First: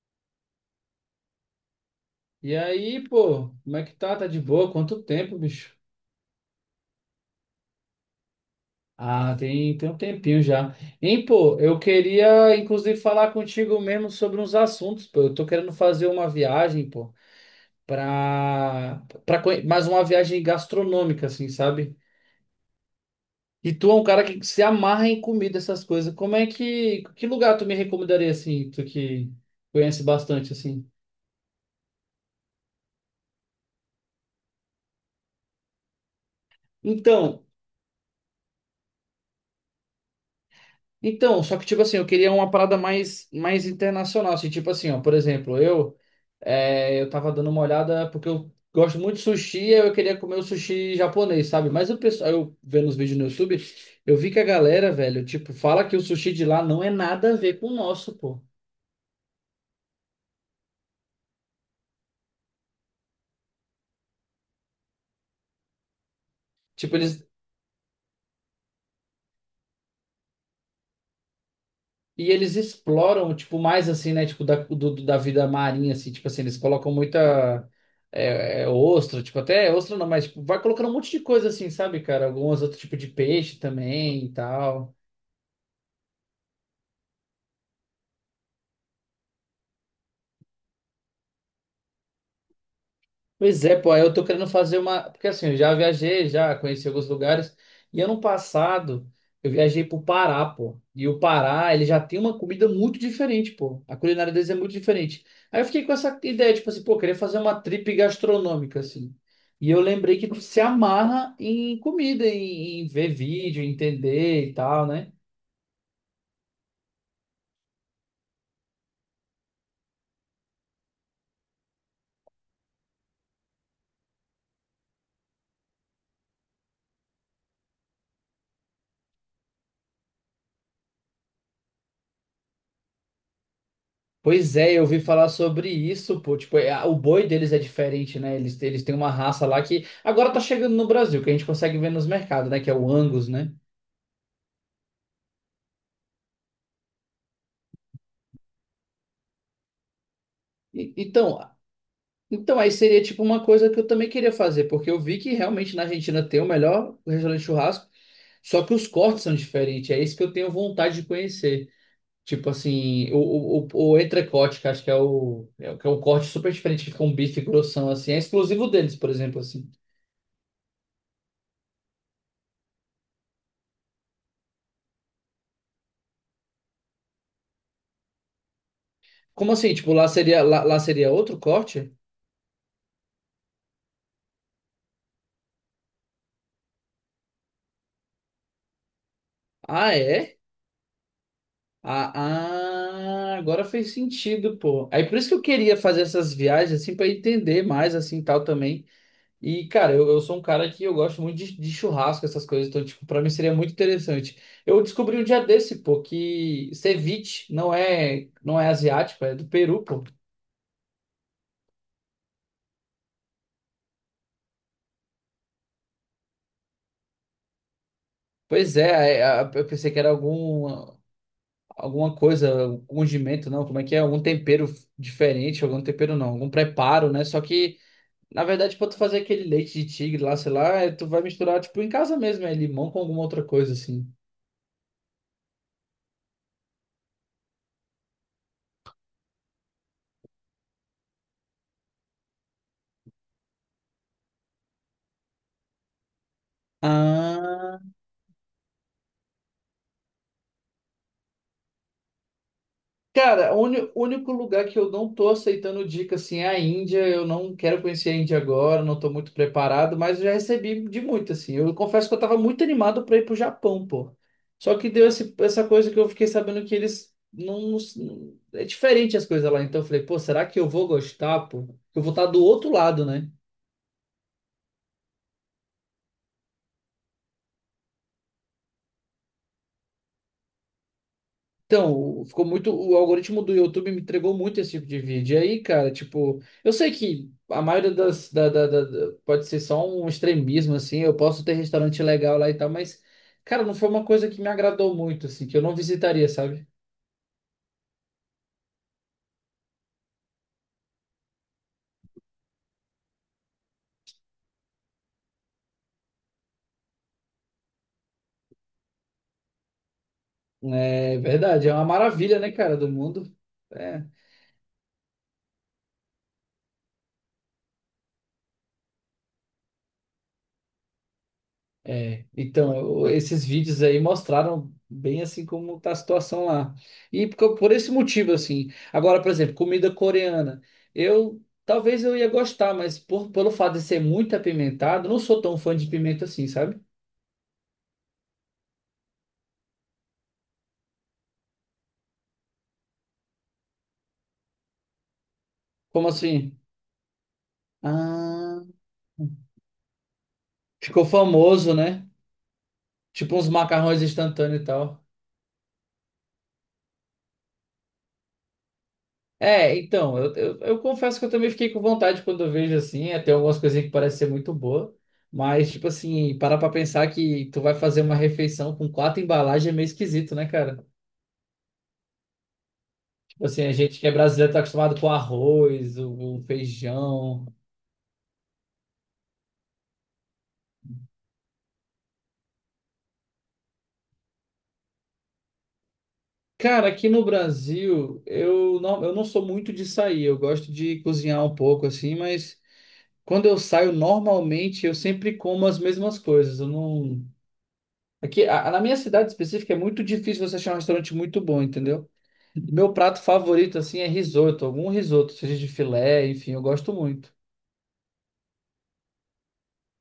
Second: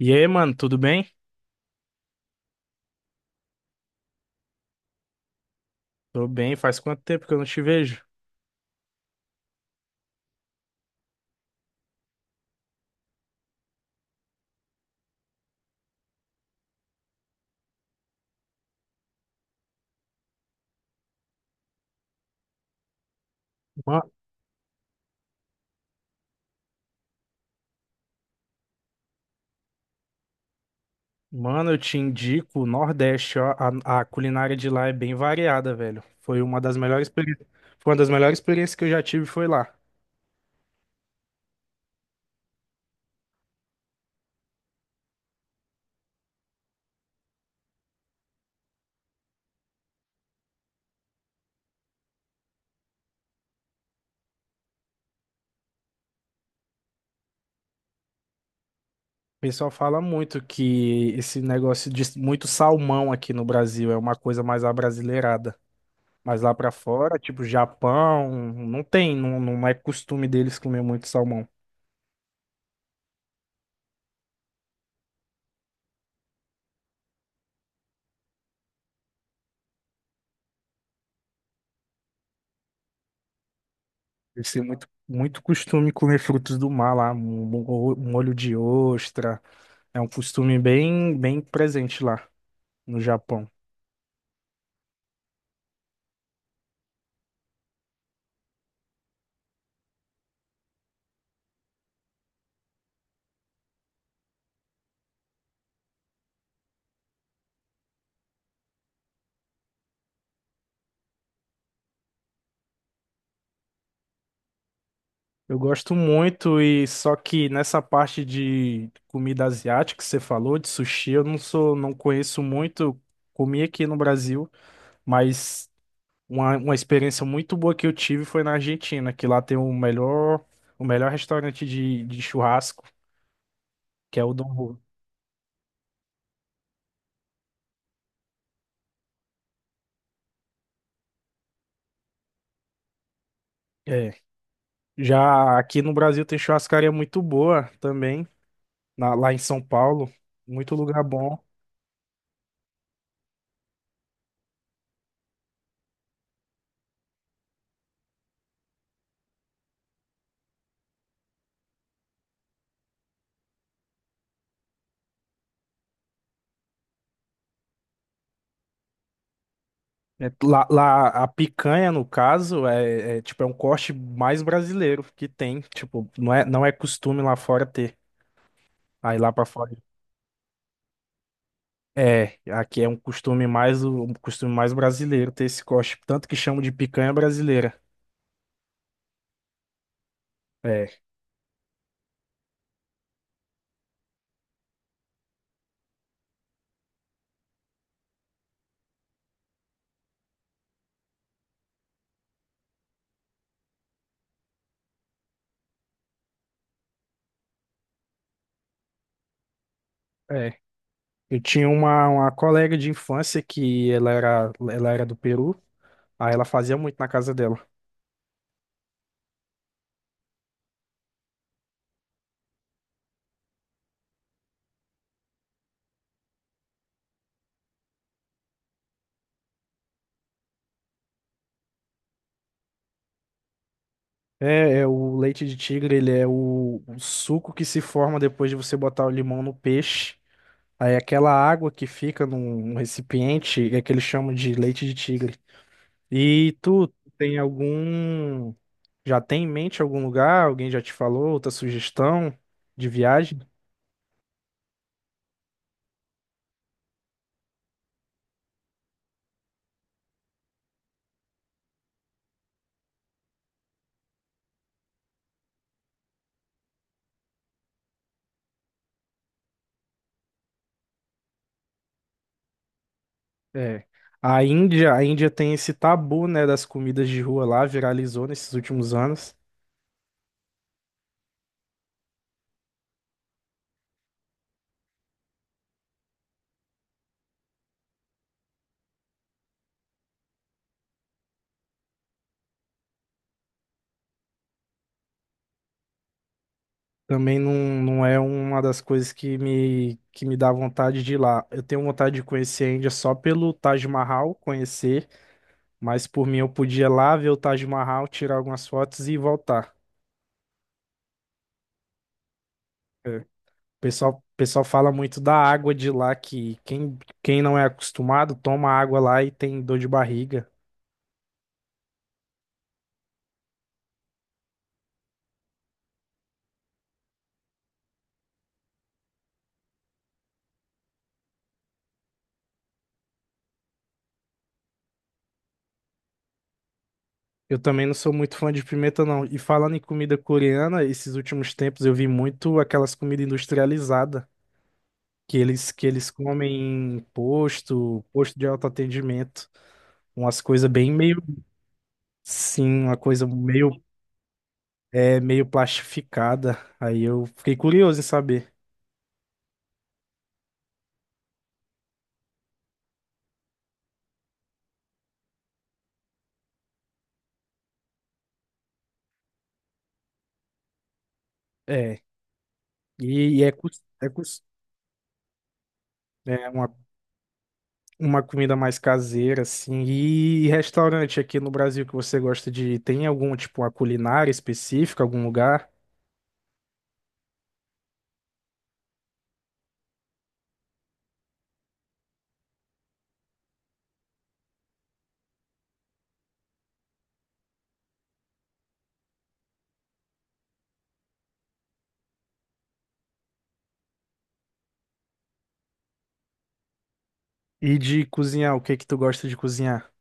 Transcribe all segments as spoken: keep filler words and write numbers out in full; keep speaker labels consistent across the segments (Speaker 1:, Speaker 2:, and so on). Speaker 1: E aí, mano, tudo bem?
Speaker 2: E aí, pô, como é que tá? Tá de boa? Quanto tempo, bicho?
Speaker 1: Tô bem, faz quanto tempo que eu não te vejo?
Speaker 2: Ah, tem, tem um tempinho já. Hein, pô, eu queria inclusive falar contigo mesmo sobre uns assuntos, pô. Eu tô querendo fazer uma viagem, pô, pra, pra conhe- mais uma viagem gastronômica, assim, sabe? E tu é
Speaker 1: Ma-
Speaker 2: um cara que se amarra em comida, essas coisas. Como é que, que lugar tu me recomendaria, assim, tu que conhece bastante, assim?
Speaker 1: Mano, eu te indico o Nordeste, ó, a, a culinária de lá é bem variada, velho. Foi uma das melhores
Speaker 2: Então,
Speaker 1: experiências, foi uma das melhores experiências que eu já tive foi lá.
Speaker 2: Então, só que, tipo assim, eu queria uma parada mais, mais internacional. Assim, tipo assim, ó, por exemplo, eu, é, eu tava dando uma olhada porque eu gosto muito de sushi, aí eu queria comer o sushi japonês, sabe? Mas o pessoal, eu vendo os vídeos no YouTube, eu vi que a galera, velho, tipo, fala que o sushi de lá não é nada a ver com o nosso, pô.
Speaker 1: O pessoal fala muito que esse negócio de muito salmão aqui no Brasil é uma coisa mais abrasileirada. Mas lá pra
Speaker 2: Tipo,
Speaker 1: fora,
Speaker 2: eles
Speaker 1: tipo Japão, não tem, não, não é costume deles comer muito salmão.
Speaker 2: E eles exploram, tipo, mais assim, né? Tipo, da, do, do- da vida marinha, assim, tipo assim, eles colocam muita é, é, ostra, tipo, até ostra não, mas tipo, vai colocando um monte de coisa assim, sabe, cara? Alguns outros tipos de peixe também e
Speaker 1: Eles têm muito,
Speaker 2: tal.
Speaker 1: muito costume comer frutos do mar lá, mo- molho de ostra. É um costume bem, bem presente lá no Japão.
Speaker 2: Pois é, pô, aí eu tô querendo fazer uma. Porque assim, eu já viajei, já conheci alguns lugares. E ano passado, eu viajei pro Pará, pô. E o Pará, ele já tem uma comida muito diferente, pô. A culinária deles é muito diferente. Aí eu fiquei com essa ideia, tipo assim, pô, eu queria fazer uma trip gastronômica, assim. E eu lembrei que tu se amarra em comida, em, em ver vídeo, entender e tal, né?
Speaker 1: Eu gosto muito e só que nessa parte de comida asiática que você falou, de sushi, eu não sou, não conheço muito. Comi aqui no Brasil, mas uma, uma experiência muito boa que eu tive foi na Argentina, que lá tem o melhor, o melhor restaurante de, de churrasco, que é o Don
Speaker 2: Pois é,
Speaker 1: Juan.
Speaker 2: eu ouvi falar sobre isso, pô. Tipo, é- o boi deles é diferente, né? Eles, eles têm uma raça lá que agora tá chegando no Brasil, que a gente consegue ver nos mercados, né? Que é o Angus, né?
Speaker 1: É. Já aqui no Brasil tem churrascaria muito boa também, na- lá em São Paulo, muito
Speaker 2: E-
Speaker 1: lugar bom.
Speaker 2: então, então, aí seria tipo uma coisa que eu também queria fazer, porque eu vi que realmente na Argentina tem o melhor restaurante de churrasco, só que os cortes são diferentes. É isso que eu tenho vontade de conhecer. Tipo assim, o, o, o, o entrecote, que acho que é o, é, o- que é um corte super diferente, que fica um bife grossão, assim. É exclusivo deles, por exemplo, assim.
Speaker 1: É. Lá, lá, a picanha, no caso, é, é, tipo, é um corte mais brasileiro que tem. Tipo, não é, não é costume lá fora ter. Aí lá pra
Speaker 2: Como assim?
Speaker 1: fora.
Speaker 2: Tipo, lá seria, lá, lá seria outro corte?
Speaker 1: É, aqui é um costume mais, um costume mais brasileiro ter esse corte. Tanto que chamam de picanha brasileira.
Speaker 2: Ah, é?
Speaker 1: É,
Speaker 2: Ah, ah, agora fez sentido, pô. Aí por isso que eu queria fazer essas viagens, assim, pra entender mais, assim, tal também. E, cara, eu, eu sou um cara que eu gosto muito de, de churrasco, essas coisas, então, tipo, pra mim seria muito interessante. Eu descobri um dia desse, pô, que ceviche não é, não é asiático, é do Peru, pô.
Speaker 1: é. Eu tinha uma, uma colega de infância que ela era, ela era do Peru. Aí ela fazia muito na casa dela.
Speaker 2: Pois é, é, a- eu pensei que era algum. Alguma coisa, um condimento, não, como é que é? Algum tempero diferente, algum tempero não, algum preparo, né? Só que, na verdade, pra tu fazer aquele leite de tigre lá, sei lá, é, tu vai misturar, tipo, em casa mesmo, é limão com alguma outra coisa, assim.
Speaker 1: É, é o leite de tigre, ele é o, o suco que se forma depois de você botar o limão no peixe. Aí aquela água que fica num, num recipiente é que eles chamam de leite de tigre. E tu tem
Speaker 2: Ah.
Speaker 1: algum. Já tem em mente algum lugar? Alguém já te falou? Outra sugestão de viagem?
Speaker 2: Cara, o uni- único lugar que eu não tô aceitando dica assim é a Índia. Eu não quero conhecer a Índia agora, não tô muito preparado, mas eu já recebi de muito assim. Eu confesso que eu tava muito animado para ir pro Japão, pô. Só que deu esse- essa coisa que eu fiquei sabendo que eles não, não- é diferente as coisas lá. Então eu falei, pô, será que eu vou gostar, pô? Eu vou estar do outro lado, né?
Speaker 1: É. A Índia, a Índia tem esse tabu, né, das comidas de rua lá, viralizou nesses últimos anos.
Speaker 2: Então, ficou muito. O algoritmo do YouTube me entregou muito esse tipo de vídeo. E aí, cara, tipo, eu sei que a maioria das. Da- da- da- da- pode ser só um extremismo, assim. Eu posso ter restaurante legal lá e tal, mas, cara, não foi uma coisa que me agradou muito, assim, que eu não visitaria, sabe?
Speaker 1: Também não, não é uma das coisas que me, que me dá vontade de ir lá. Eu tenho vontade de conhecer a Índia só pelo Taj Mahal, conhecer. Mas por mim eu podia lá ver o Taj Mahal, tirar algumas fotos e voltar.
Speaker 2: É verdade, é uma maravilha, né, cara, do
Speaker 1: É. O
Speaker 2: mundo. É.
Speaker 1: pessoal, o pessoal fala muito da água de lá, que quem, quem não é acostumado toma água lá e tem dor de barriga.
Speaker 2: É, então, eu- esses vídeos aí mostraram bem assim como tá a situação lá. E por, por esse motivo, assim. Agora, por exemplo, comida coreana. Eu talvez eu ia gostar, mas por, pelo fato de ser muito apimentado, não sou tão fã de pimenta assim, sabe?
Speaker 1: Eu também não sou muito fã de pimenta, não. E falando em comida coreana, esses últimos tempos eu vi muito aquelas comidas industrializadas, que eles, que
Speaker 2: Como
Speaker 1: eles
Speaker 2: assim?
Speaker 1: comem em posto, posto de
Speaker 2: Ah,
Speaker 1: autoatendimento. Umas coisas bem
Speaker 2: ficou
Speaker 1: meio,
Speaker 2: famoso, né?
Speaker 1: sim, uma coisa
Speaker 2: Tipo uns
Speaker 1: meio,
Speaker 2: macarrões instantâneos e tal.
Speaker 1: é, meio plastificada. Aí eu fiquei curioso em saber.
Speaker 2: É, então, eu, eu, eu confesso que eu também fiquei com vontade quando eu vejo assim, até algumas coisinhas que parecem ser muito boa, mas, tipo assim, parar pra pensar que tu vai fazer uma refeição com quatro embalagens é meio esquisito, né, cara?
Speaker 1: É, e, e
Speaker 2: Tipo
Speaker 1: é,
Speaker 2: assim, a
Speaker 1: cus-
Speaker 2: gente que
Speaker 1: é,
Speaker 2: é
Speaker 1: cus-
Speaker 2: brasileiro tá acostumado com arroz, o, o
Speaker 1: é uma,
Speaker 2: feijão.
Speaker 1: uma comida mais caseira, assim. E, restaurante aqui no Brasil que você gosta de tem algum, tipo, uma culinária específica, algum lugar?
Speaker 2: Cara, aqui no Brasil, eu não, eu não sou muito de sair, eu gosto de cozinhar um pouco assim, mas quando eu saio, normalmente eu sempre como as mesmas coisas, eu não. Aqui, a- na minha cidade específica, é muito difícil você achar um restaurante muito bom, entendeu? Meu prato favorito, assim, é risoto, algum risoto, seja de filé, enfim, eu gosto muito.
Speaker 1: E de cozinhar, o que que tu gosta de cozinhar?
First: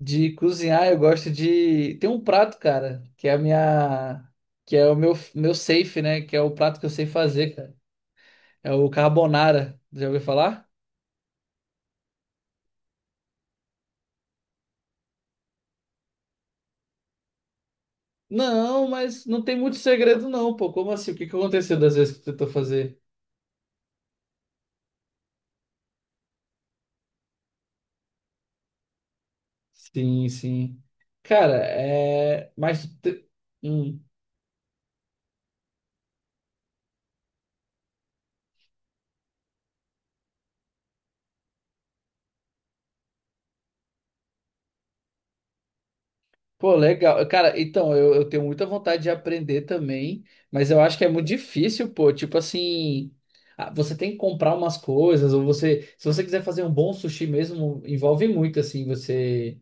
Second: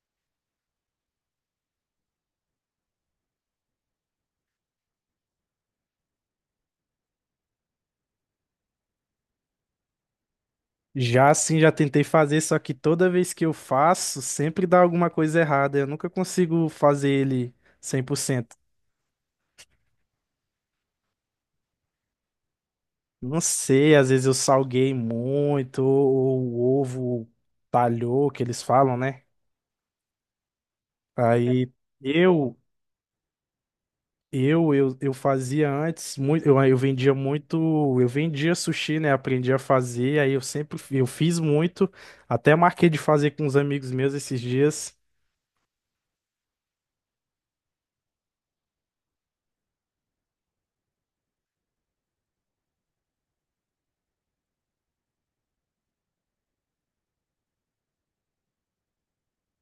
Speaker 2: De cozinhar, eu gosto de. Tem um prato, cara, que é a minha. Que é o meu, meu safe, né? Que é o prato que eu sei fazer, cara. É o carbonara. Já ouviu falar?
Speaker 1: Já sim, já tentei fazer, só que toda vez que eu faço, sempre dá alguma coisa errada. Eu nunca consigo fazer ele cem por cento.
Speaker 2: Não, mas não tem muito segredo, não, pô. Como assim? O que que aconteceu das vezes que tu tentou fazer?
Speaker 1: Não sei, às vezes eu salguei muito, ou o ovo talhou, que eles falam, né?
Speaker 2: Sim, sim. Cara,
Speaker 1: Aí.
Speaker 2: é.
Speaker 1: Eu,
Speaker 2: Mas. tu te- Hum.
Speaker 1: Eu, eu, eu fazia antes muito, eu, eu vendia muito, eu vendia sushi, né? Aprendi a fazer, aí eu sempre eu fiz muito, até marquei de fazer com uns amigos meus esses dias.
Speaker 2: Pô, legal. Cara, então, eu, eu tenho muita vontade de aprender também, mas eu acho que é muito difícil, pô. Tipo assim, ah, você tem que comprar umas coisas, ou você, se você quiser fazer um bom sushi mesmo, envolve muito, assim, você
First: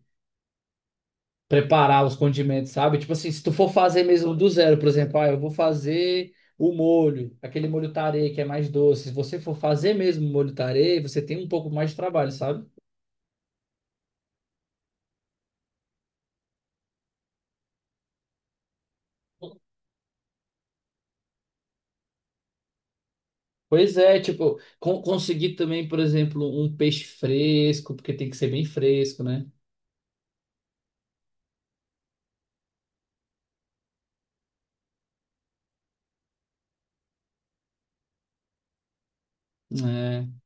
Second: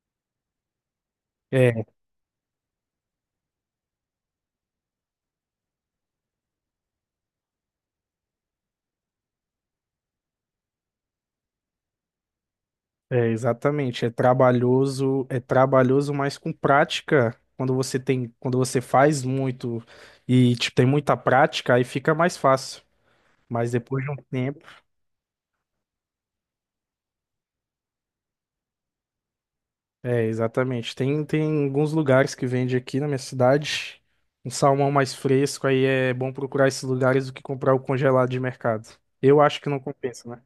Speaker 1: É,
Speaker 2: preparar os condimentos, sabe? Tipo assim, se tu for fazer mesmo do zero, por exemplo, ah, eu vou fazer o molho, aquele molho tarê que é mais doce. Se você for fazer mesmo o molho tarê, você tem um pouco mais de trabalho, sabe?
Speaker 1: é exatamente, é trabalhoso, é trabalhoso, mas com prática, quando você tem, quando você faz muito e tipo, tem muita prática, aí fica mais fácil. Mas
Speaker 2: Pois
Speaker 1: depois de um
Speaker 2: é, tipo,
Speaker 1: tempo.
Speaker 2: con- conseguir também, por exemplo, um peixe fresco, porque tem que ser bem fresco, né?
Speaker 1: É, exatamente. Tem, tem alguns lugares que vende aqui na minha cidade. Um salmão mais fresco, aí é bom procurar esses lugares do que comprar o congelado de mercado. Eu acho que não
Speaker 2: É,
Speaker 1: compensa, né?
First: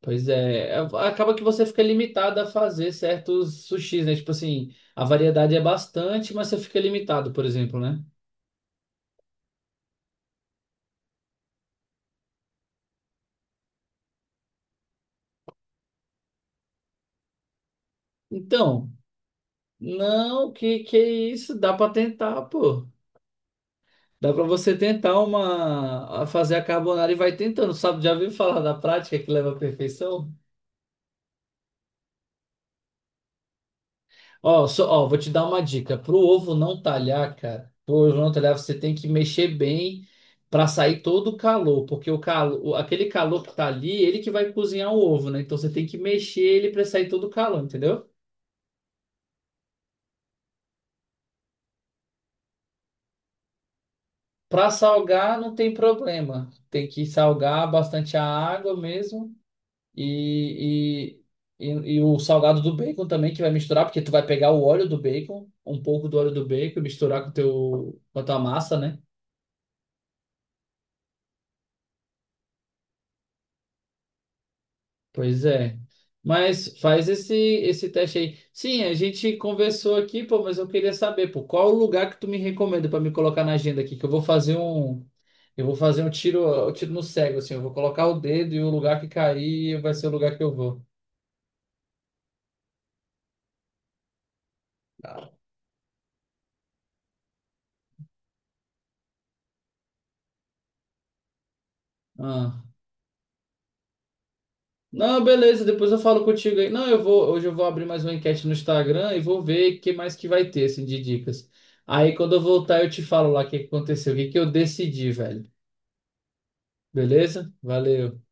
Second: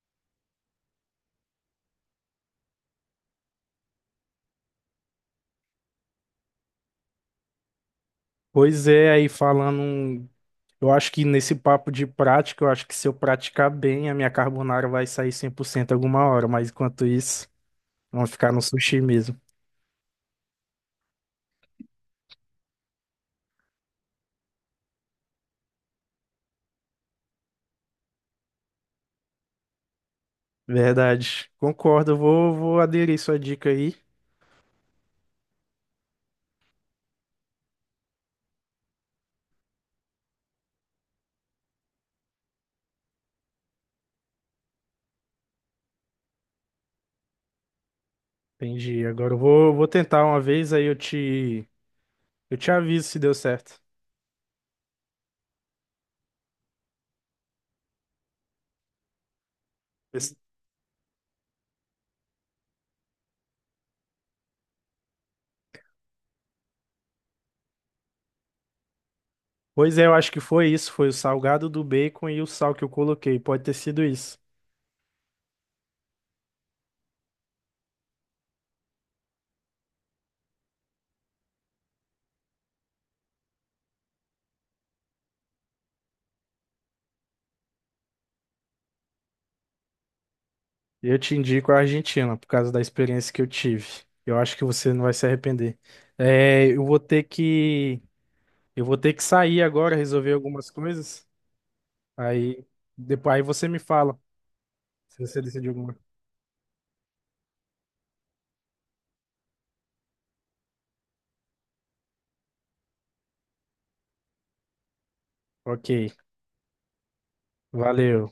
Speaker 2: pois é, É, acaba que você fica limitado a fazer certos sushis, né? Tipo assim, a variedade é bastante, mas você fica limitado, por exemplo, né?
Speaker 1: Pois é, aí falando. Um. Eu acho que nesse papo de prática, eu acho que se eu praticar bem, a minha carbonara vai sair cem por cento alguma hora, mas enquanto isso, vamos ficar no
Speaker 2: Então,
Speaker 1: sushi mesmo.
Speaker 2: não, que que isso? Dá pra tentar, pô. Dá pra você tentar uma a fazer a carbonara e vai tentando, sabe? Já ouviu falar da prática que leva à perfeição?
Speaker 1: Verdade. Concordo, eu vou, vou aderir sua dica aí.
Speaker 2: Ó, só, ó, vou te dar uma dica. Pro ovo não talhar, cara, pro ovo não talhar, você tem que mexer bem para sair todo o calor, porque o calor, aquele calor que tá ali, ele que vai cozinhar o ovo, né? Então você tem que mexer ele para sair todo o calor, entendeu?
Speaker 1: Entendi. Agora eu vou, vou tentar uma vez, aí eu te, eu te aviso se deu certo.
Speaker 2: Para salgar não tem problema. Tem que salgar bastante a água mesmo e, e, e, e o salgado do bacon também que vai misturar, porque tu vai pegar o óleo do bacon, um pouco do óleo do bacon e misturar com o teu, com a tua massa, né?
Speaker 1: Pois é, eu acho que foi isso. Foi o salgado do bacon e o sal que eu coloquei. Pode ter sido isso.
Speaker 2: Pois é. Mas faz esse esse teste aí. Sim, a gente conversou aqui, pô, mas eu queria saber, pô, qual o lugar que tu me recomenda para me colocar na agenda aqui, que eu vou fazer um eu vou fazer um tiro, um tiro no cego assim, eu vou colocar o dedo e o lugar que cair vai ser o lugar que eu vou.
Speaker 1: Eu te indico a Argentina, por causa da experiência que eu tive. Eu acho que você não vai se arrepender. É, eu vou ter que, eu vou ter que sair agora, resolver algumas coisas.
Speaker 2: Ah.
Speaker 1: Aí, depois, aí você me fala se
Speaker 2: Não,
Speaker 1: você
Speaker 2: beleza,
Speaker 1: decidiu
Speaker 2: depois
Speaker 1: alguma.
Speaker 2: eu falo contigo aí. Não, eu vou, hoje eu vou abrir mais uma enquete no Instagram e vou ver o que mais que vai ter assim de dicas. Aí quando eu voltar eu te falo lá o que que aconteceu, o que que eu decidi, velho.
Speaker 1: Ok,
Speaker 2: Beleza? Valeu.
Speaker 1: valeu.